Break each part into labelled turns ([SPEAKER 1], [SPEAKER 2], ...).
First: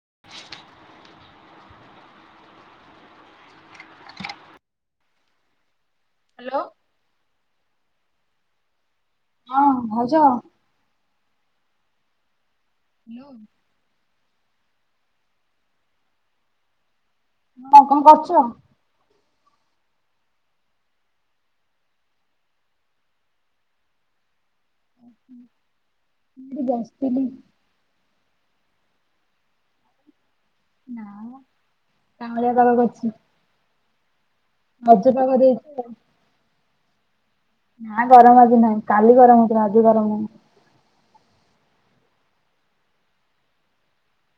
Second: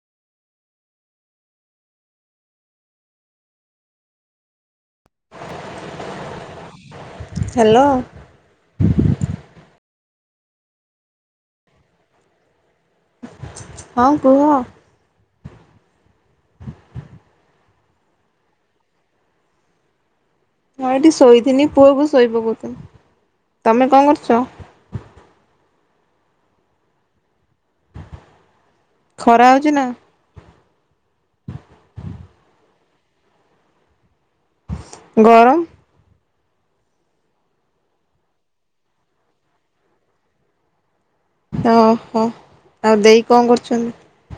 [SPEAKER 1] [unintelligible] Hello.
[SPEAKER 2] Hello.
[SPEAKER 1] ହଁ ଭାଉଜ? Hello.
[SPEAKER 2] ହଁ କୁହ।
[SPEAKER 1] ହଁ କଣ କରୁଛ?
[SPEAKER 2] ହଁ, ଏଠି ଶୋଇଥିଲି ପୁଅକୁ ଶୋଇ ପକାଉଥଲି। ତମେ କଣ କରୁଛ?
[SPEAKER 1] ମୁଁ ବସିଥିଲି।
[SPEAKER 2] ଖରା ହଉଛି ନା?
[SPEAKER 1] ନାଁ ମ କାହାଳିଆ କାହାଳିଆ କରି ହ [inaudible] ରଜ ପାଗ [unintelligible]
[SPEAKER 2] ଗରମ
[SPEAKER 1] ଦେଇଛି ନା ଗରମ ଆଜି ନାହିଁ କାଲି ଗରମ ହଉଥିଲା ଆଜି ଗରମ ନାହିଁ।
[SPEAKER 2] ଓହୋ ଆଉ ଦେଇ କଣ କରୁଛନ୍ତି।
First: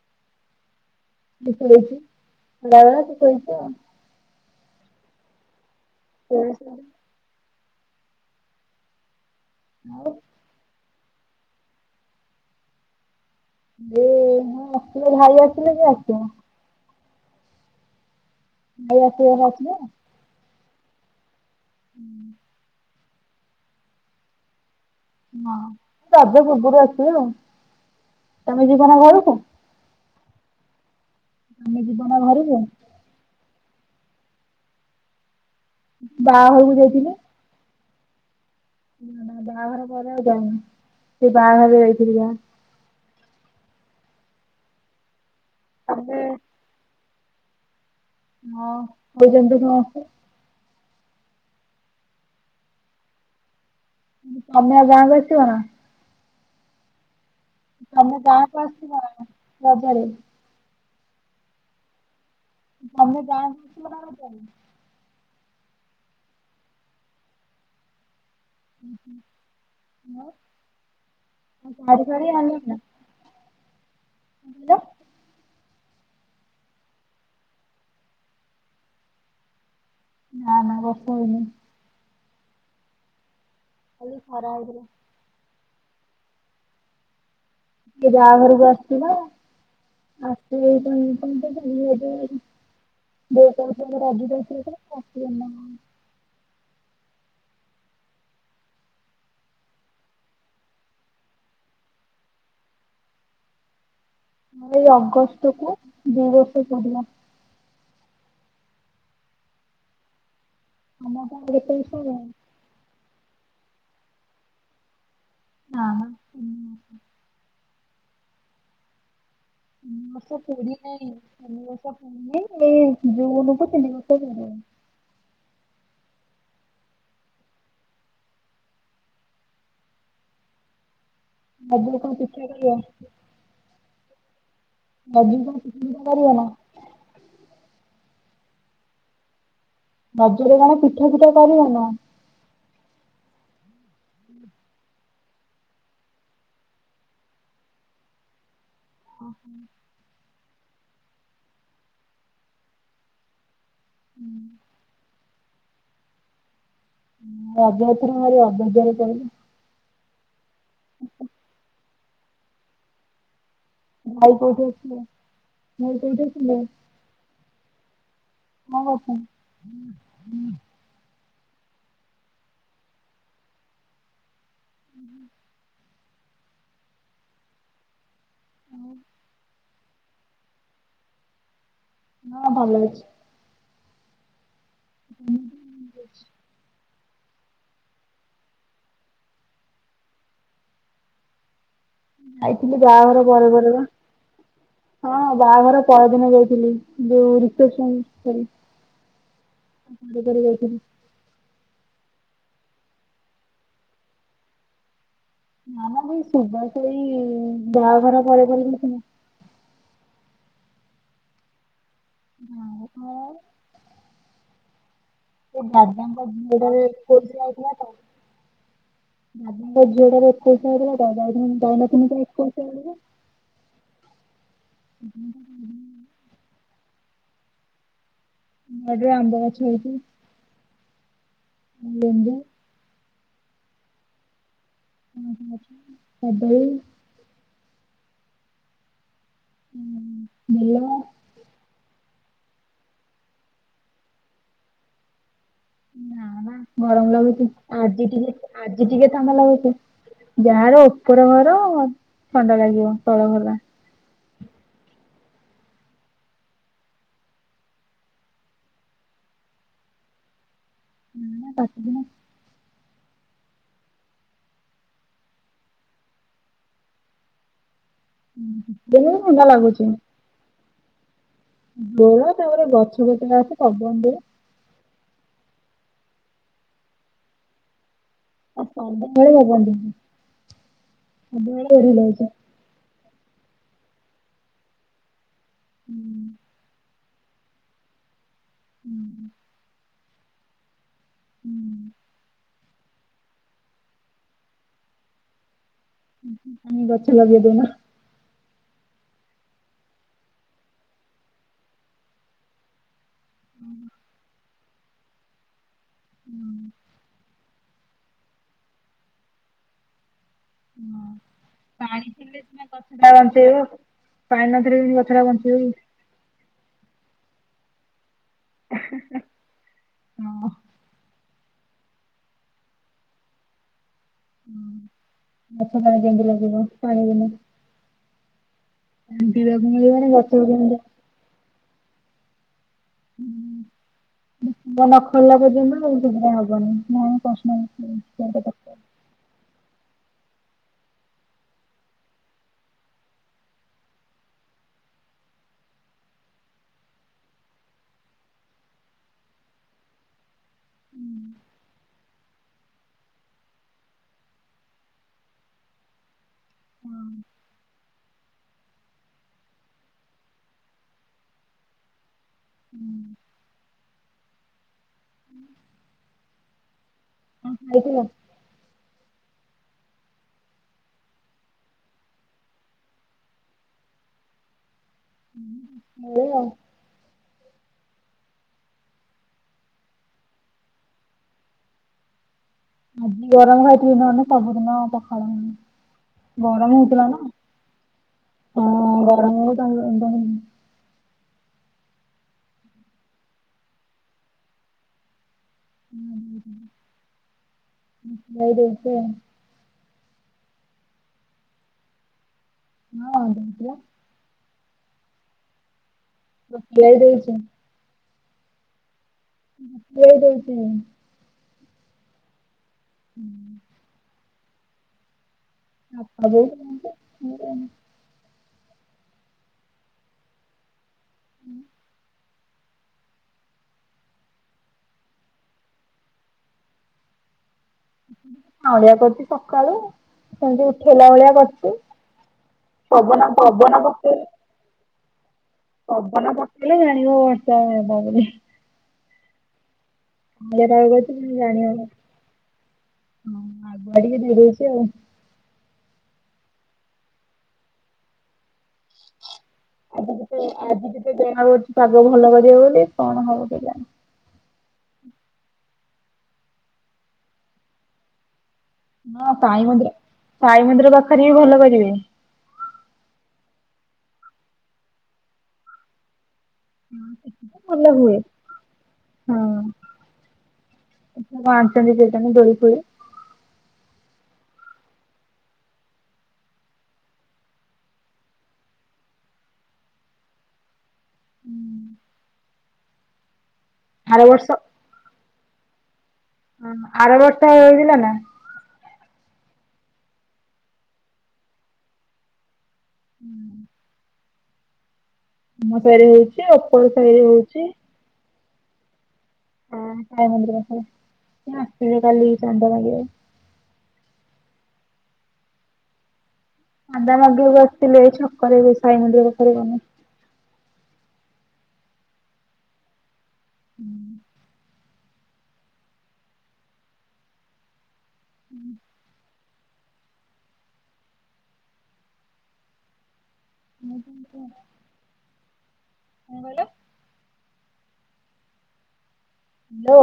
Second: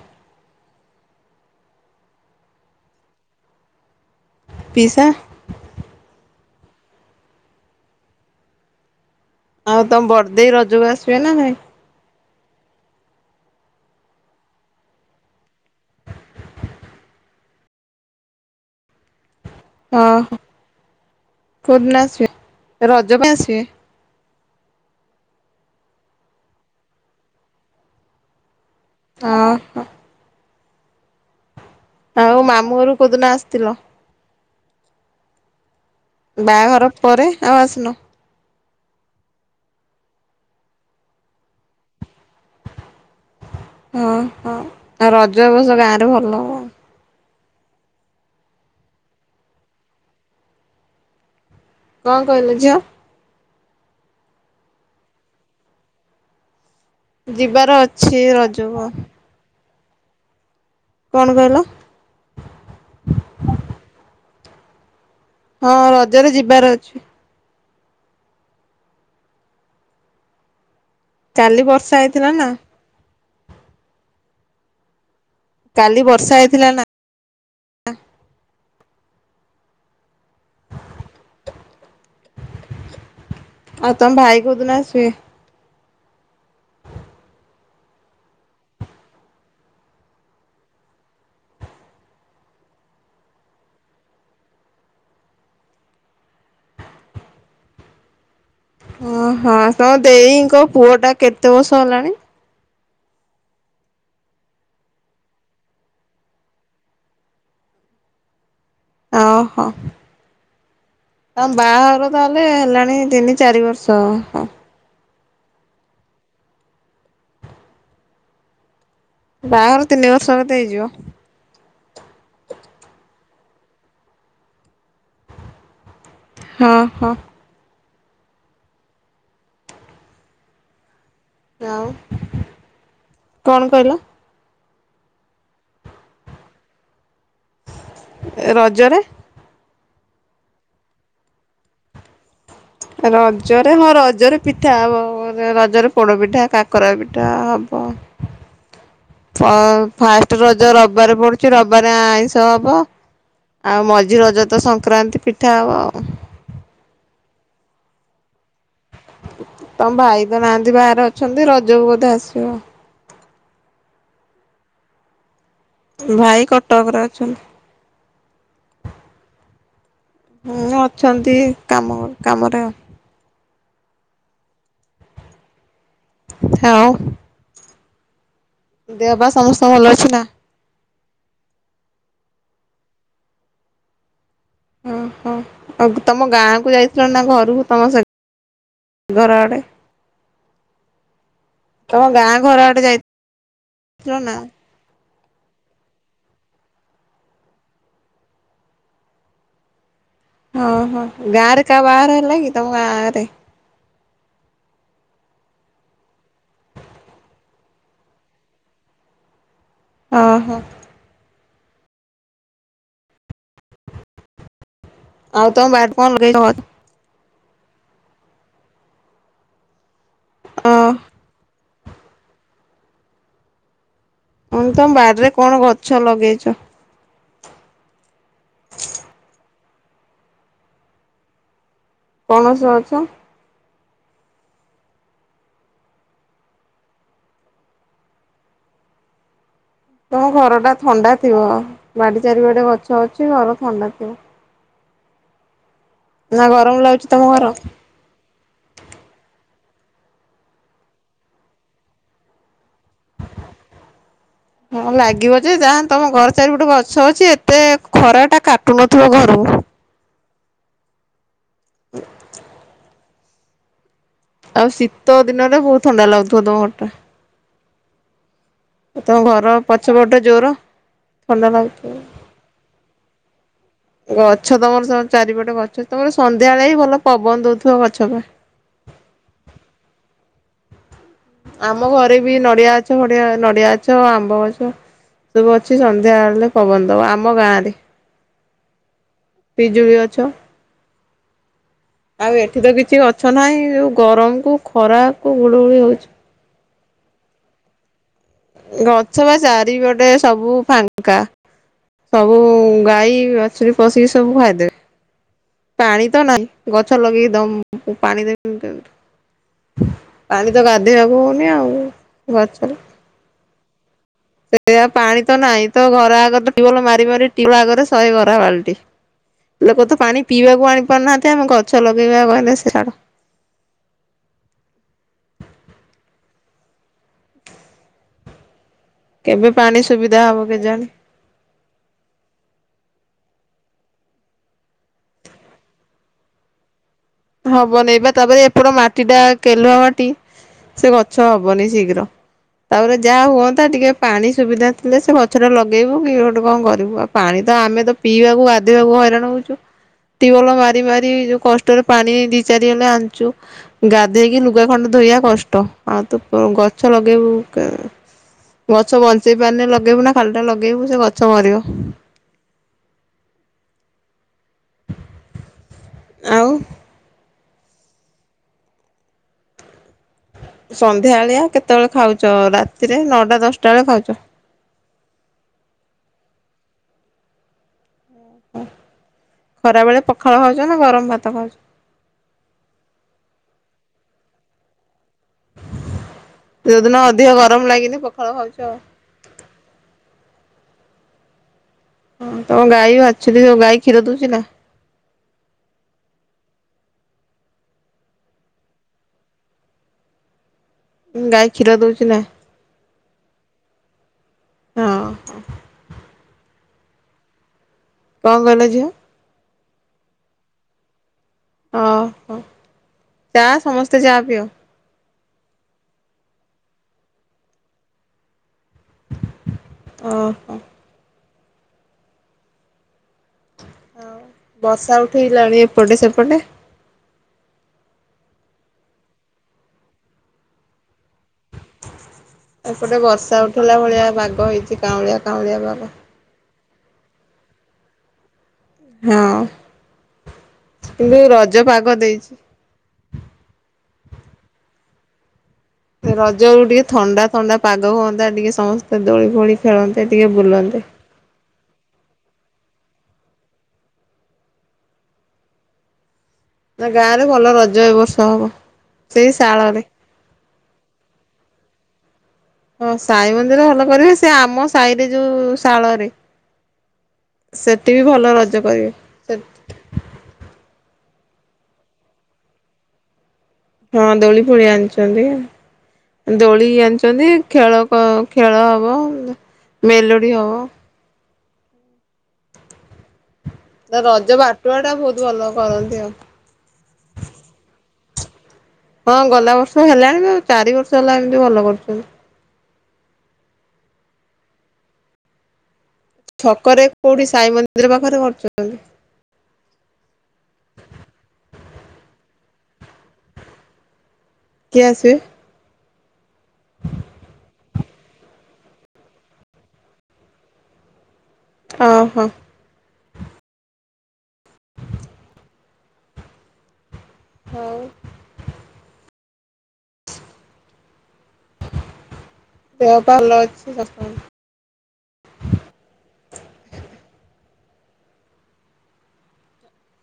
[SPEAKER 1] [unintelligible]
[SPEAKER 2] ପିସା
[SPEAKER 1] ସେ [unintelligible]
[SPEAKER 2] ଆଉ ତମ ବଡଦେଇ ରଜକୁ [unintelligible]
[SPEAKER 1] ଦେ [unintelligible] [unintelligible]
[SPEAKER 2] ଅ ହ। କୁଦିନ ଆସିବେ ରଜ ଜବା ଆସିବେ
[SPEAKER 1] ହଁ ରଜ ପର୍ବରୁ ଆସିବେ ଆଉ। ତମେ ଯିବନା ଘରକୁ?
[SPEAKER 2] ଓହୋ
[SPEAKER 1] ଆମେ ଯିବୁନା
[SPEAKER 2] ଆଉ
[SPEAKER 1] ଘରକୁ?
[SPEAKER 2] ମାମୁଁଘରୁ କୋଦିନ ଆସୁ ତିଲ
[SPEAKER 1] ବାହାଘରକୁ
[SPEAKER 2] ବାହାଘର
[SPEAKER 1] ଯାଇଥିଲେ
[SPEAKER 2] ପରେ ଆଉ ଆସିନ?
[SPEAKER 1] ନା ନା ବାହାଘର ପରେ ଆଉ ଯାାଇନି ସେ ବାହାଘର ରେ ଯାଇଥିଲି ଯାହା।
[SPEAKER 2] ହଁ ହଁ ଆଉ ରଜ ରଜକୁ ଗାଁ ରେ
[SPEAKER 1] ତମେ
[SPEAKER 2] ଭଲ ହବ [unintelligible]
[SPEAKER 1] ହଁ [unintelligible]
[SPEAKER 2] କଣ କହିଲୁ ଝିଅ?
[SPEAKER 1] ତମେ ଆଉ ଗାଁକୁ ଆସିବ ନା?
[SPEAKER 2] ଯିବାର
[SPEAKER 1] ତମେ
[SPEAKER 2] ଅଛି
[SPEAKER 1] ଗାଁକୁ
[SPEAKER 2] ରଜକୁ
[SPEAKER 1] ଆସିବ
[SPEAKER 2] ଆଉ।
[SPEAKER 1] ନା ରଜରେ
[SPEAKER 2] କଣ କହିଲ
[SPEAKER 1] ତମେ ଗାଁକୁ ଆସିବ ନା ରଜରେ?
[SPEAKER 2] ହଁ ରଜରେ ଯିବାର ଅଛି।
[SPEAKER 1] ଉଁ ହୁଁ ଆଉ।
[SPEAKER 2] କାଲି ବର୍ଷା ହେଇଥିଲା ନା।
[SPEAKER 1] ହାଲୋ।
[SPEAKER 2] କାଲି ବର୍ଷା ହେଇଥିଲା ନା। [inaudible]
[SPEAKER 1] ନା ନା ବର୍ଷା ହେଇନି।
[SPEAKER 2] ଆଉ ତମ
[SPEAKER 1] ଖାଲି
[SPEAKER 2] ଭାଇ
[SPEAKER 1] ଖରା
[SPEAKER 2] କୋଉ ଦିନ
[SPEAKER 1] ହେଇଥିଲା।
[SPEAKER 2] ଆସିବେ।
[SPEAKER 1] ସେ ବାହାଘରକୁ ଆସିଥିଲା [unintelligible]
[SPEAKER 2] ଅହଁ ତୋ ଦେଇଙ୍କ ପୁଅ ଟା କେତେ ବର୍ଷ ହେଲାଣି।
[SPEAKER 1] ଏଇ ଅଗଷ୍ଟ କୁ ଦି ବର୍ଷ ପୁରିଲା।
[SPEAKER 2] ଓହୋ
[SPEAKER 1] ତମ କଣ
[SPEAKER 2] ହ
[SPEAKER 1] କେତେ ବର୍ଷ
[SPEAKER 2] ବାହାଘର ତା
[SPEAKER 1] ହେଲାଣି?
[SPEAKER 2] ହେଲେ ହେଲାଣି ତିନି ଚାରି ବର୍ଷ ହଁ।
[SPEAKER 1] ଆ ହଁ
[SPEAKER 2] ବାହାଘର ତିନି ବର୍ଷ କେତେ
[SPEAKER 1] ପୁରୀ
[SPEAKER 2] ହେଇଯିବ।
[SPEAKER 1] ନାହିଁ ତିନି ବର୍ଷ ଏଇ ଜୁନୁ କୁ ତିନି ବର୍ଷ ହେଇଗଲାଣି।
[SPEAKER 2] ହଁ ହଁ। ଆଉ
[SPEAKER 1] ରଜରେ କଣ ପିଠା କରିବ।
[SPEAKER 2] କଣ କହିଲ
[SPEAKER 1] ଆଜିି [unintelligible]
[SPEAKER 2] ରଜରେ
[SPEAKER 1] ରଜରେ କଣ ପିଠା ଫିଠା କରିବନା।
[SPEAKER 2] ରଜ ହଁ ରଜରେ ପିଠା ହବ। ରଜରେ ପୋଡ ପିଠା, କାକରା ପିଠା ହବ। ଫାଷ୍ଟ ର ଯ ରବିବାରେ ପଡୁଛି ରବିବାରେ ଆଇଁଷ ହବ। ଆଉ ମଝି ରଜ ତ ସଂକ୍ରାନ୍ତି ପି ଖିଆହବ ଆଉ
[SPEAKER 1] ରଜ ଏଥର ଭାରି ଅବାଗିଆରେ ପଳେଇଲା
[SPEAKER 2] ତମ ଭାଇ ନାହାନ୍ତି ବାହାରେ ଅଛନ୍ତି ରଜକୁ ବୋଧେ ଆସି ସୁଅ
[SPEAKER 1] ଭାଇ କଉଠି ଅଛି ଏ
[SPEAKER 2] ଭାଇ କଟକରେ ଅଛନ୍ତି।
[SPEAKER 1] କ ଣ କରୁଛନ୍ତି।
[SPEAKER 2] ହୁଁ ଅଛନ୍ତି କାମ କାମରେ ଆଉ। [inaudible]
[SPEAKER 1] ଉଁ ହୁଁ।
[SPEAKER 2] ହଉ। ଦେହବା ସମସ୍ତେ ସବୁ ଭଲ ଅଛି ନା?
[SPEAKER 1] ହଁ ଭଲ ଅଛି।
[SPEAKER 2] ହଁ, ହଁ ଆଗ ତମ ଗାଁ କ ଯାଇ ଚନା ଘରୁକୁ ତମ ସହିତ ଘର ଆଡେ ତମ ଗାଁ ଘର
[SPEAKER 1] ଯାଇଥିଲି
[SPEAKER 2] ଆଡେ
[SPEAKER 1] ବାହାଘର ପରେ ପରେ ବା
[SPEAKER 2] ଯାଇଥିଲ ନା।
[SPEAKER 1] ହଁ ବାହାଘର ପରଦିନ ଯାଇଥିଲି। ଯୋଉ ରସେପସନ
[SPEAKER 2] ହଁ, ହଁ ଗାଁ ରେ କା ବାହାଘର ହେଲା କିି ତମ ଗାଁ ରେ
[SPEAKER 1] ନା ନା ସେଇ ସୁଭାସ ଏଇ ବାହାଘର ପରେ ପରେ [inaudible]
[SPEAKER 2] ହଁ ହୋ।
[SPEAKER 1] ଅଁହଁ।
[SPEAKER 2] ଆଉ
[SPEAKER 1] ସେ
[SPEAKER 2] ତମ ବାଡିରେ କଣ
[SPEAKER 1] ବାଦାମ [unintelligible]
[SPEAKER 2] ଲଗେଇଛ ଗଛ? ଓ ମୁଁ
[SPEAKER 1] [unintelligible] [inaudible] [unintelligible]
[SPEAKER 2] ଆଉ ତମ ବାରିରେ କଣ ଗଛ ଲଗେଇଛ।
[SPEAKER 1] ଆମ ବାରିରେ ଆମ୍ବଗଛ ଲଗେଇଛନ୍ତି।
[SPEAKER 2] ପଣସ ଗଛ।
[SPEAKER 1] [unintelligible] କଦଳି। ଉଁ
[SPEAKER 2] ତମ ଘର ଟା
[SPEAKER 1] ବେଲ
[SPEAKER 2] ଥଣ୍ଡା ଥିବ। ବାଡ଼ି ଚାରି ଗଟେ ଗଛ ଅଛି ଘର ଥଣ୍ଡା ଥିବ।
[SPEAKER 1] ନା ନା ଗରମ ଲାଗୁଛି। ଆଜି ଟିକେ ଆଜି ଟିକେ ଥଣ୍ଡା ଲାଗୁଛି। ଯାହାର ଉପର ଘର ଥଣ୍ଡା ଲାଗିବ ତଳ ଘରରା।
[SPEAKER 2] ହଁ ଲାଗିବ ଯେ ଯାହାନେ ତମ ଘର ଚାରିପଟେ ଗଛ ଅଛି। ଏତେ ଖରା ଟା କାଟୁନଥିବ ଘରୁକୁ।
[SPEAKER 1] ହୁଁ। [unintelligible]
[SPEAKER 2] ଆଉ ଶୀତ ଦିନରେ ବହୁତ ଥଣ୍ଡା ଲାଗୁଥିବ ତମ ଘର ଟା।
[SPEAKER 1] ଦିନେ
[SPEAKER 2] ତମ
[SPEAKER 1] ଥଣ୍ଡା
[SPEAKER 2] ଘର
[SPEAKER 1] ଲାଗୁଛି।
[SPEAKER 2] ପଛ ପଟେ ଜୋର। ଥଣ୍ଡା
[SPEAKER 1] ଜୋର ତାପରେ ଗଛ ପତ୍ର ଆସି ପବନ ଦିଏ
[SPEAKER 2] ଲାଗୁଥିବ ଗଛ ତମର ତ ଚାରିପଟ ଗଛ। ତମର ସନ୍ଧ୍ୟାବେଳେ ହିଁ ଭଲ ପବନ ଦଉଥିବ ଗଛ ପାଇଁା
[SPEAKER 1] ଆ ସଦାବେଳେ ପବନ ଦଉଚି।
[SPEAKER 2] ଆମ ଘରେ ବି ନଡିଆ ଛ ଭଡିଆ ନଡିଆ ଅଛ ଆମ୍ବ ଗଛ। ସବୁ ଅଛି ସନ୍ଧ୍ୟା ବେଳେ ପବନ ଦବ ଆମ ମ ଗାଁରେ।
[SPEAKER 1] ହୁଁ।
[SPEAKER 2] ଛ।
[SPEAKER 1] ହୁଁ।
[SPEAKER 2] ଆଉ ଏଠି ତ କିଛି ଗଛ ନାହିଁ। ଯଉ ଗରମ କୁ ଖରା କୁ ଗୁଳୁ ଗୁଳି ହୋଉ
[SPEAKER 1] ହୁଁ ହୁଁ। ତମେ ଗଛ ଲଗେଇ ଦୋଉନ।
[SPEAKER 2] ଗଛ ବା ଚାରିପଟେ ସବୁ ଫାଙ୍କା। ସବୁ ଗାଈ ବାଛୁରି ପଶିକି ସବୁ ଖାଇଦେବେ। ପାଣି ତ ନାହିଁ ଗଛ ଲଗେଇଦମ [unintelligible] ପାଣି ଦେମି କେମିତି। ପାଣି ତ ଗାଧୋଇବାକୁ ହଉନି ଆଉ ଗଛରେ
[SPEAKER 1] ଗଛଟା ବଞ୍ଚେଇବ ପାଣି ନଥିଲେ
[SPEAKER 2] ସେଆ
[SPEAKER 1] କେମିତି ଗଛଟା
[SPEAKER 2] ପାଣି ତ
[SPEAKER 1] ବଞ୍ଚିବ
[SPEAKER 2] ନାହିଁ
[SPEAKER 1] କି
[SPEAKER 2] ତ ଘର ଆଗରେ ତିବଳ ମାରି ମାରି ତିଗରେ ଶହେ ବାଲଟି ଲୋକ ତ ପାଣି ପିଇବାକୁ ଆଣି ପାରୁନାହାନ୍ତି। କେତେ ଆମେ ଗଛ ଲଗେଇବାଉ କହିଲିଲ ସେ ସଡ
[SPEAKER 1] ହଁ ମାଛ ପାଣି କେକି ଲାଗିବ ପାଣି ପିନି
[SPEAKER 2] କେବେ ପାଣି
[SPEAKER 1] ମିଳିବନି
[SPEAKER 2] ସୁବିଧା
[SPEAKER 1] ଗଛ
[SPEAKER 2] ହବ
[SPEAKER 1] କେମିତି
[SPEAKER 2] କେଜାଣି।
[SPEAKER 1] ମ ନ ଖୋଲା ପର୍ଯ୍ୟନ୍ତ ଆ ସେଧା ହବନି [inaudible]
[SPEAKER 2] ହବ ନବା ତାପରେ
[SPEAKER 1] କଷ୍ଟ
[SPEAKER 2] ଏପଟ ମାଟି ଟା କେଲୁଆ ମାଟି ସେ ଗଛ ହବନି ଶୀଘ୍ର ତାପରେ ଯାହା ହୁଅନ୍ତା ଟିକେ ପାଣି ସୁବିଧା ଥିଲେ ସେ ଗଛ ଟା ଲଗେଇବୁ କି ଗୋଟେ କଣ କରିବୁ ଆଉ ପାଣି ତ ଆମେ ତ ପିଇବାକୁ ବାଧିବାକୁ ହଇରାଣ ହଉଛୁ ଟବଲ ମାରି ମାରି ଯୋଉ କଷ୍ଟରେ ପାଣି ଦି ଚାରିଗଲେ ଆଣିଚୁ ଗାଧେଇକି ଲୁଗା ଖଣ୍ଡ ଧୋଇବା କଷ୍ଟ ଆଉ ତୁ ଗଛ ଲଗେଇବୁ ଗଛ ବଞ୍ଚେଇ ପାରିଲେ ଲଗେଇବୁ ନା ଖାଲି ଟା ଲଗେଇବୁ ସେ ଗଛ ମରିବ
[SPEAKER 1] ହୁଁ
[SPEAKER 2] ଆଉ
[SPEAKER 1] ହ ଖାଇଦଥିଲା?
[SPEAKER 2] ସନ୍ଧ୍ୟାବେଳିଆ କେତେବେଳେ ଖାଉଛ ରାତିରେ ନଅଟା ଦଶଟା ବେଳେ ଖାଉଛ,।
[SPEAKER 1] ହ ମ ଆ [inaudible]
[SPEAKER 2] ଖରା ବେଳେ ପଖାଳ ଖାଉଛ ନା ଗରମ ଭାତ ଖାଉଛ?
[SPEAKER 1] ଆଜି ଗରମ ଖାଇଥିଲିବି ନହଲେ ସବୁଦିନ ହ ଗଡ଼
[SPEAKER 2] ଯୋଉଦିନ
[SPEAKER 1] ମତଣ
[SPEAKER 2] ଅଧିକ ଗରମ ଲାଗିନି ପଖାଳ ଖାଉଛ ଆଉ।
[SPEAKER 1] ହଁ ଗ ମ [inaudible]
[SPEAKER 2] ହ ତମ ଗାଈ ବି ବାଜିୁଛନ୍ତିୋ ଗାଈ କ୍ଷୀର ଦଉଛି ନା?
[SPEAKER 1] ହ ଯଇ ଦେଇଛ
[SPEAKER 2] ଁ ଗାଈ କ୍ଷୀର ଦଉଛିି ନ?
[SPEAKER 1] ହଁ ଦେତିଆ
[SPEAKER 2] ହଁ
[SPEAKER 1] ମୁ ଖଆାଇ ଦେଇଛି।
[SPEAKER 2] କଣ ଗଲେ ଝିୁଅ
[SPEAKER 1] ହେଇ ଦେଇଉଛି।
[SPEAKER 2] ଓ ହ [inaudible] ଚା ସମସ୍ତେ ଚା ପିଅ
[SPEAKER 1] ଆ
[SPEAKER 2] ଓ ହୋ।
[SPEAKER 1] ହୁଁ।
[SPEAKER 2] ହ ବସା ଉଠେଇଲାଣି ଏପଟେ ସେପଟେ
[SPEAKER 1] ପାାଉଁଡିଆ କରୁଛି ସକାଳୁ ସେମିତି ଉଠ ଖେଲା ଭଳିଆ କରଛେ ପବନ ପବନେ
[SPEAKER 2] ଗଁ [inaudible] କାଉଡ଼ିଆ ବାବା
[SPEAKER 1] କେିଲ ଜଣିବ ବୋଲି
[SPEAKER 2] ହଁ।
[SPEAKER 1] ଅଳିଆ ତଳେ କରିଛି
[SPEAKER 2] କିନ୍ତୁ ରଜ
[SPEAKER 1] ଜାଣିହବ
[SPEAKER 2] ପାଗ ଦେଇଛି।
[SPEAKER 1] ହଁ ଆଗୁଆ ଟିକେ ଦେଇ ଦେଉଛି ଆଉ।
[SPEAKER 2] ରଜ ଅଳକୁ ଟିକେ ଥଣ୍ଡା ଥଣ୍ଡା ପାଗ ହୁଅନ୍ତା। ଟିକେ ସମସ୍ତେ ଦୋଳି ଫୋଳି। ଖେଳନ୍ତେ
[SPEAKER 1] ଆଜି
[SPEAKER 2] ଟିକେ
[SPEAKER 1] କେତେ
[SPEAKER 2] ବୁଲନ୍ତେ।
[SPEAKER 1] ଆଜି କେତେ ବେଳ ହଉଛି। ପାଗ ଭଲ କରିବ ବୋଲି କଣ ହବ କେଜାଣି।
[SPEAKER 2] ତା ଗାଁ ରେ ଭଲ ରଜ ଏ ବର୍ଷା ହବ। ସେଇ
[SPEAKER 1] ହଁ ପାଇ
[SPEAKER 2] ଶାଳରେ।
[SPEAKER 1] ମନ୍ଦିର। ସାଇ ମନ୍ଦିର ପାଖରେ ବି ଭଲ କରିବେ।
[SPEAKER 2] ହଁ ସାଇ ମନ୍ଦିର ଭଲ କରିବେ। ସେ ଆମ ସାଇରେ ଯଉ ଶାଳରେ। ସେଠି ବି ଭଲ ରଜ କରିବେ।
[SPEAKER 1] ହଁ [inaudible]
[SPEAKER 2] ହଁ ଦୋଳି ଫୋଳି ଆଣିଛନ୍ତି। ଦୋଳି ଆଣିଛନ୍ତି ଖେଳ ଖେଳ ହବ ମେଲୋଡି ହବ।
[SPEAKER 1] ଫୋଳି ଆର
[SPEAKER 2] ରଜ
[SPEAKER 1] ବର୍ଷ।
[SPEAKER 2] ବାଟୁଆ ଟା ବହୁତ ଭଲ କରନ୍ତି ଆଉ।
[SPEAKER 1] ହଁ ଆର ବର୍ଷ ହେଇଥିଲା ନା। [inaudible]
[SPEAKER 2] ହଁ ଗଲା ବର୍ଷ ହେଲା। ଚାରି ବର୍ଷ ହେଲା ଏମିତି ଭଲ କରୁଛନ୍ତି।
[SPEAKER 1] ହୁଁ। [inaudible] ସାଇ ରେ ହଉଛି
[SPEAKER 2] ଛକରେ
[SPEAKER 1] ଓପର ସାଇ
[SPEAKER 2] କୋଉଠି
[SPEAKER 1] ରେ ହଉଛି।
[SPEAKER 2] ମନ୍ଦିର [unintelligible]
[SPEAKER 1] ହଁ ସାଇ ମନ୍ଦିର ପାଖରେ ଆସିବେ କାଲି ଚାନ୍ଦା ମାଗିବାକୁ।
[SPEAKER 2] କିଏ ଆସିବେ?
[SPEAKER 1] ଚାଦା ମାଗିବା କୁ ଆସିଥିଲେ ଏଇ ଛକରେ ସାଇ ମନ୍ଦିର କରିବନି।
[SPEAKER 2] ଅ ହଃ।
[SPEAKER 1] ହୁଁ।
[SPEAKER 2] ହଉ। [inaudible]
[SPEAKER 1] କଣ କହିଲ। ହାଲୋ।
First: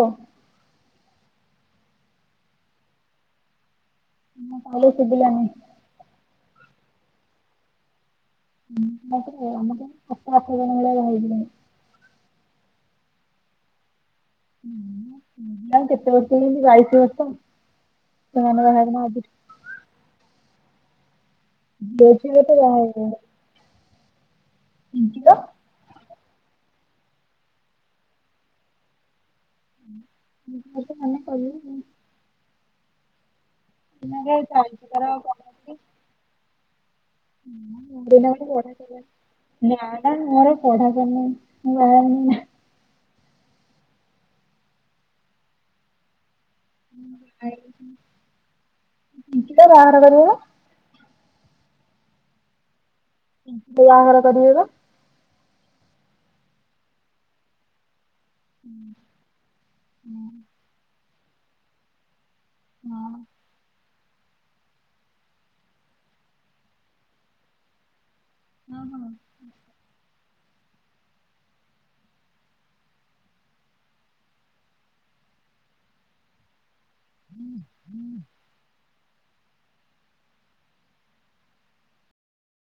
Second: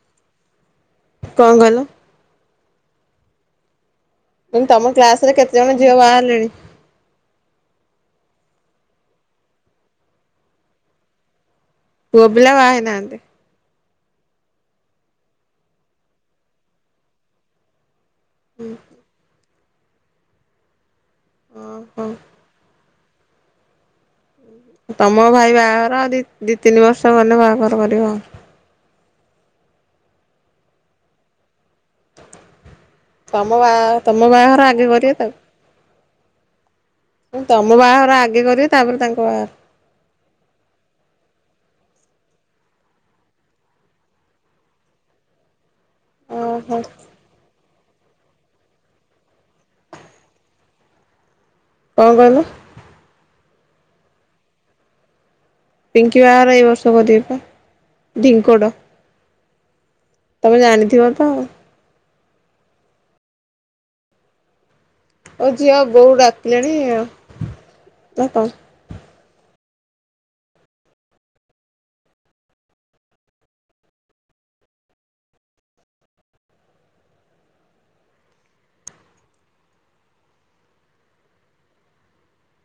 [SPEAKER 2] କଣ କହିଲ।
[SPEAKER 1] ମୁଁ କହିଲି
[SPEAKER 2] ତମ କ୍ଲାସ ରେ
[SPEAKER 1] ଶୁଭିଲାନି।
[SPEAKER 2] କେତେଜଣ ଝିଅ ବାହା ହେଲେଣି?
[SPEAKER 1] ଆମ କ୍ଲାସ ରେ ଆମ କ୍ଲାସ ରେ ସାତ, ଆଠ ଜଣ ଭଳିଆ ବାହା ହେଇଗଲେଣି।
[SPEAKER 2] ପୁଅ ପିଲା ବାହା ହେଇନାହାନ୍ତି।
[SPEAKER 1] ତାଙ୍କୁ କେତେ ବର୍ଷ ହେଇଛି ବାଇସି ବର୍ଷ। ସେମାନେ ବାହା ହେଇ ନାହାନ୍ତି।
[SPEAKER 2] ଓହୋ
[SPEAKER 1] [inaudible]
[SPEAKER 2] ତମ
[SPEAKER 1] ପିଙ୍କିର
[SPEAKER 2] ଭାଇ ବାହାଘର ଆଉ ଦି। ଦି ତିନି ବର୍ଷ ଗଲେ ବାହାଘର କରିବ ଆଉ।
[SPEAKER 1] [inaudible]
[SPEAKER 2] ତମ ବାହା ତମ
[SPEAKER 1] ଏଇନାକେ
[SPEAKER 2] ବାହାଘର
[SPEAKER 1] ଚାଲିଛି
[SPEAKER 2] ଆଗେ
[SPEAKER 1] ତାର
[SPEAKER 2] କରିବେ ତାଉ।
[SPEAKER 1] [unintelligible]
[SPEAKER 2] ଆଗେ
[SPEAKER 1] ନାହିଁ
[SPEAKER 2] କରିବେ ତାପରେ ତାଙ୍କ ବାହାଘର
[SPEAKER 1] ବା ମୋର ପଢ଼ା ସରିନି [unintelligible]
[SPEAKER 2] ଓହୋ
[SPEAKER 1] [unintelligible] ବାହାରବେ
[SPEAKER 2] କଣ କହିଲ
[SPEAKER 1] [unintelligible] କରିିବ ବା
[SPEAKER 2] ପିଙ୍କି ବାହର ଏଇ ବର୍ଷ କରିବେବା ଢିଙ୍କଡ ତମେ ଜାଣିଥିବ ହଁ
[SPEAKER 1] ହଁ
[SPEAKER 2] ହଉ ଝିଅ ବୋଉ ଡାକିଲାଣି ଆଉ ନା କଣ?
[SPEAKER 1] ଓ ହୋଁ ହୁଁ ହୁଁ ହୁଁ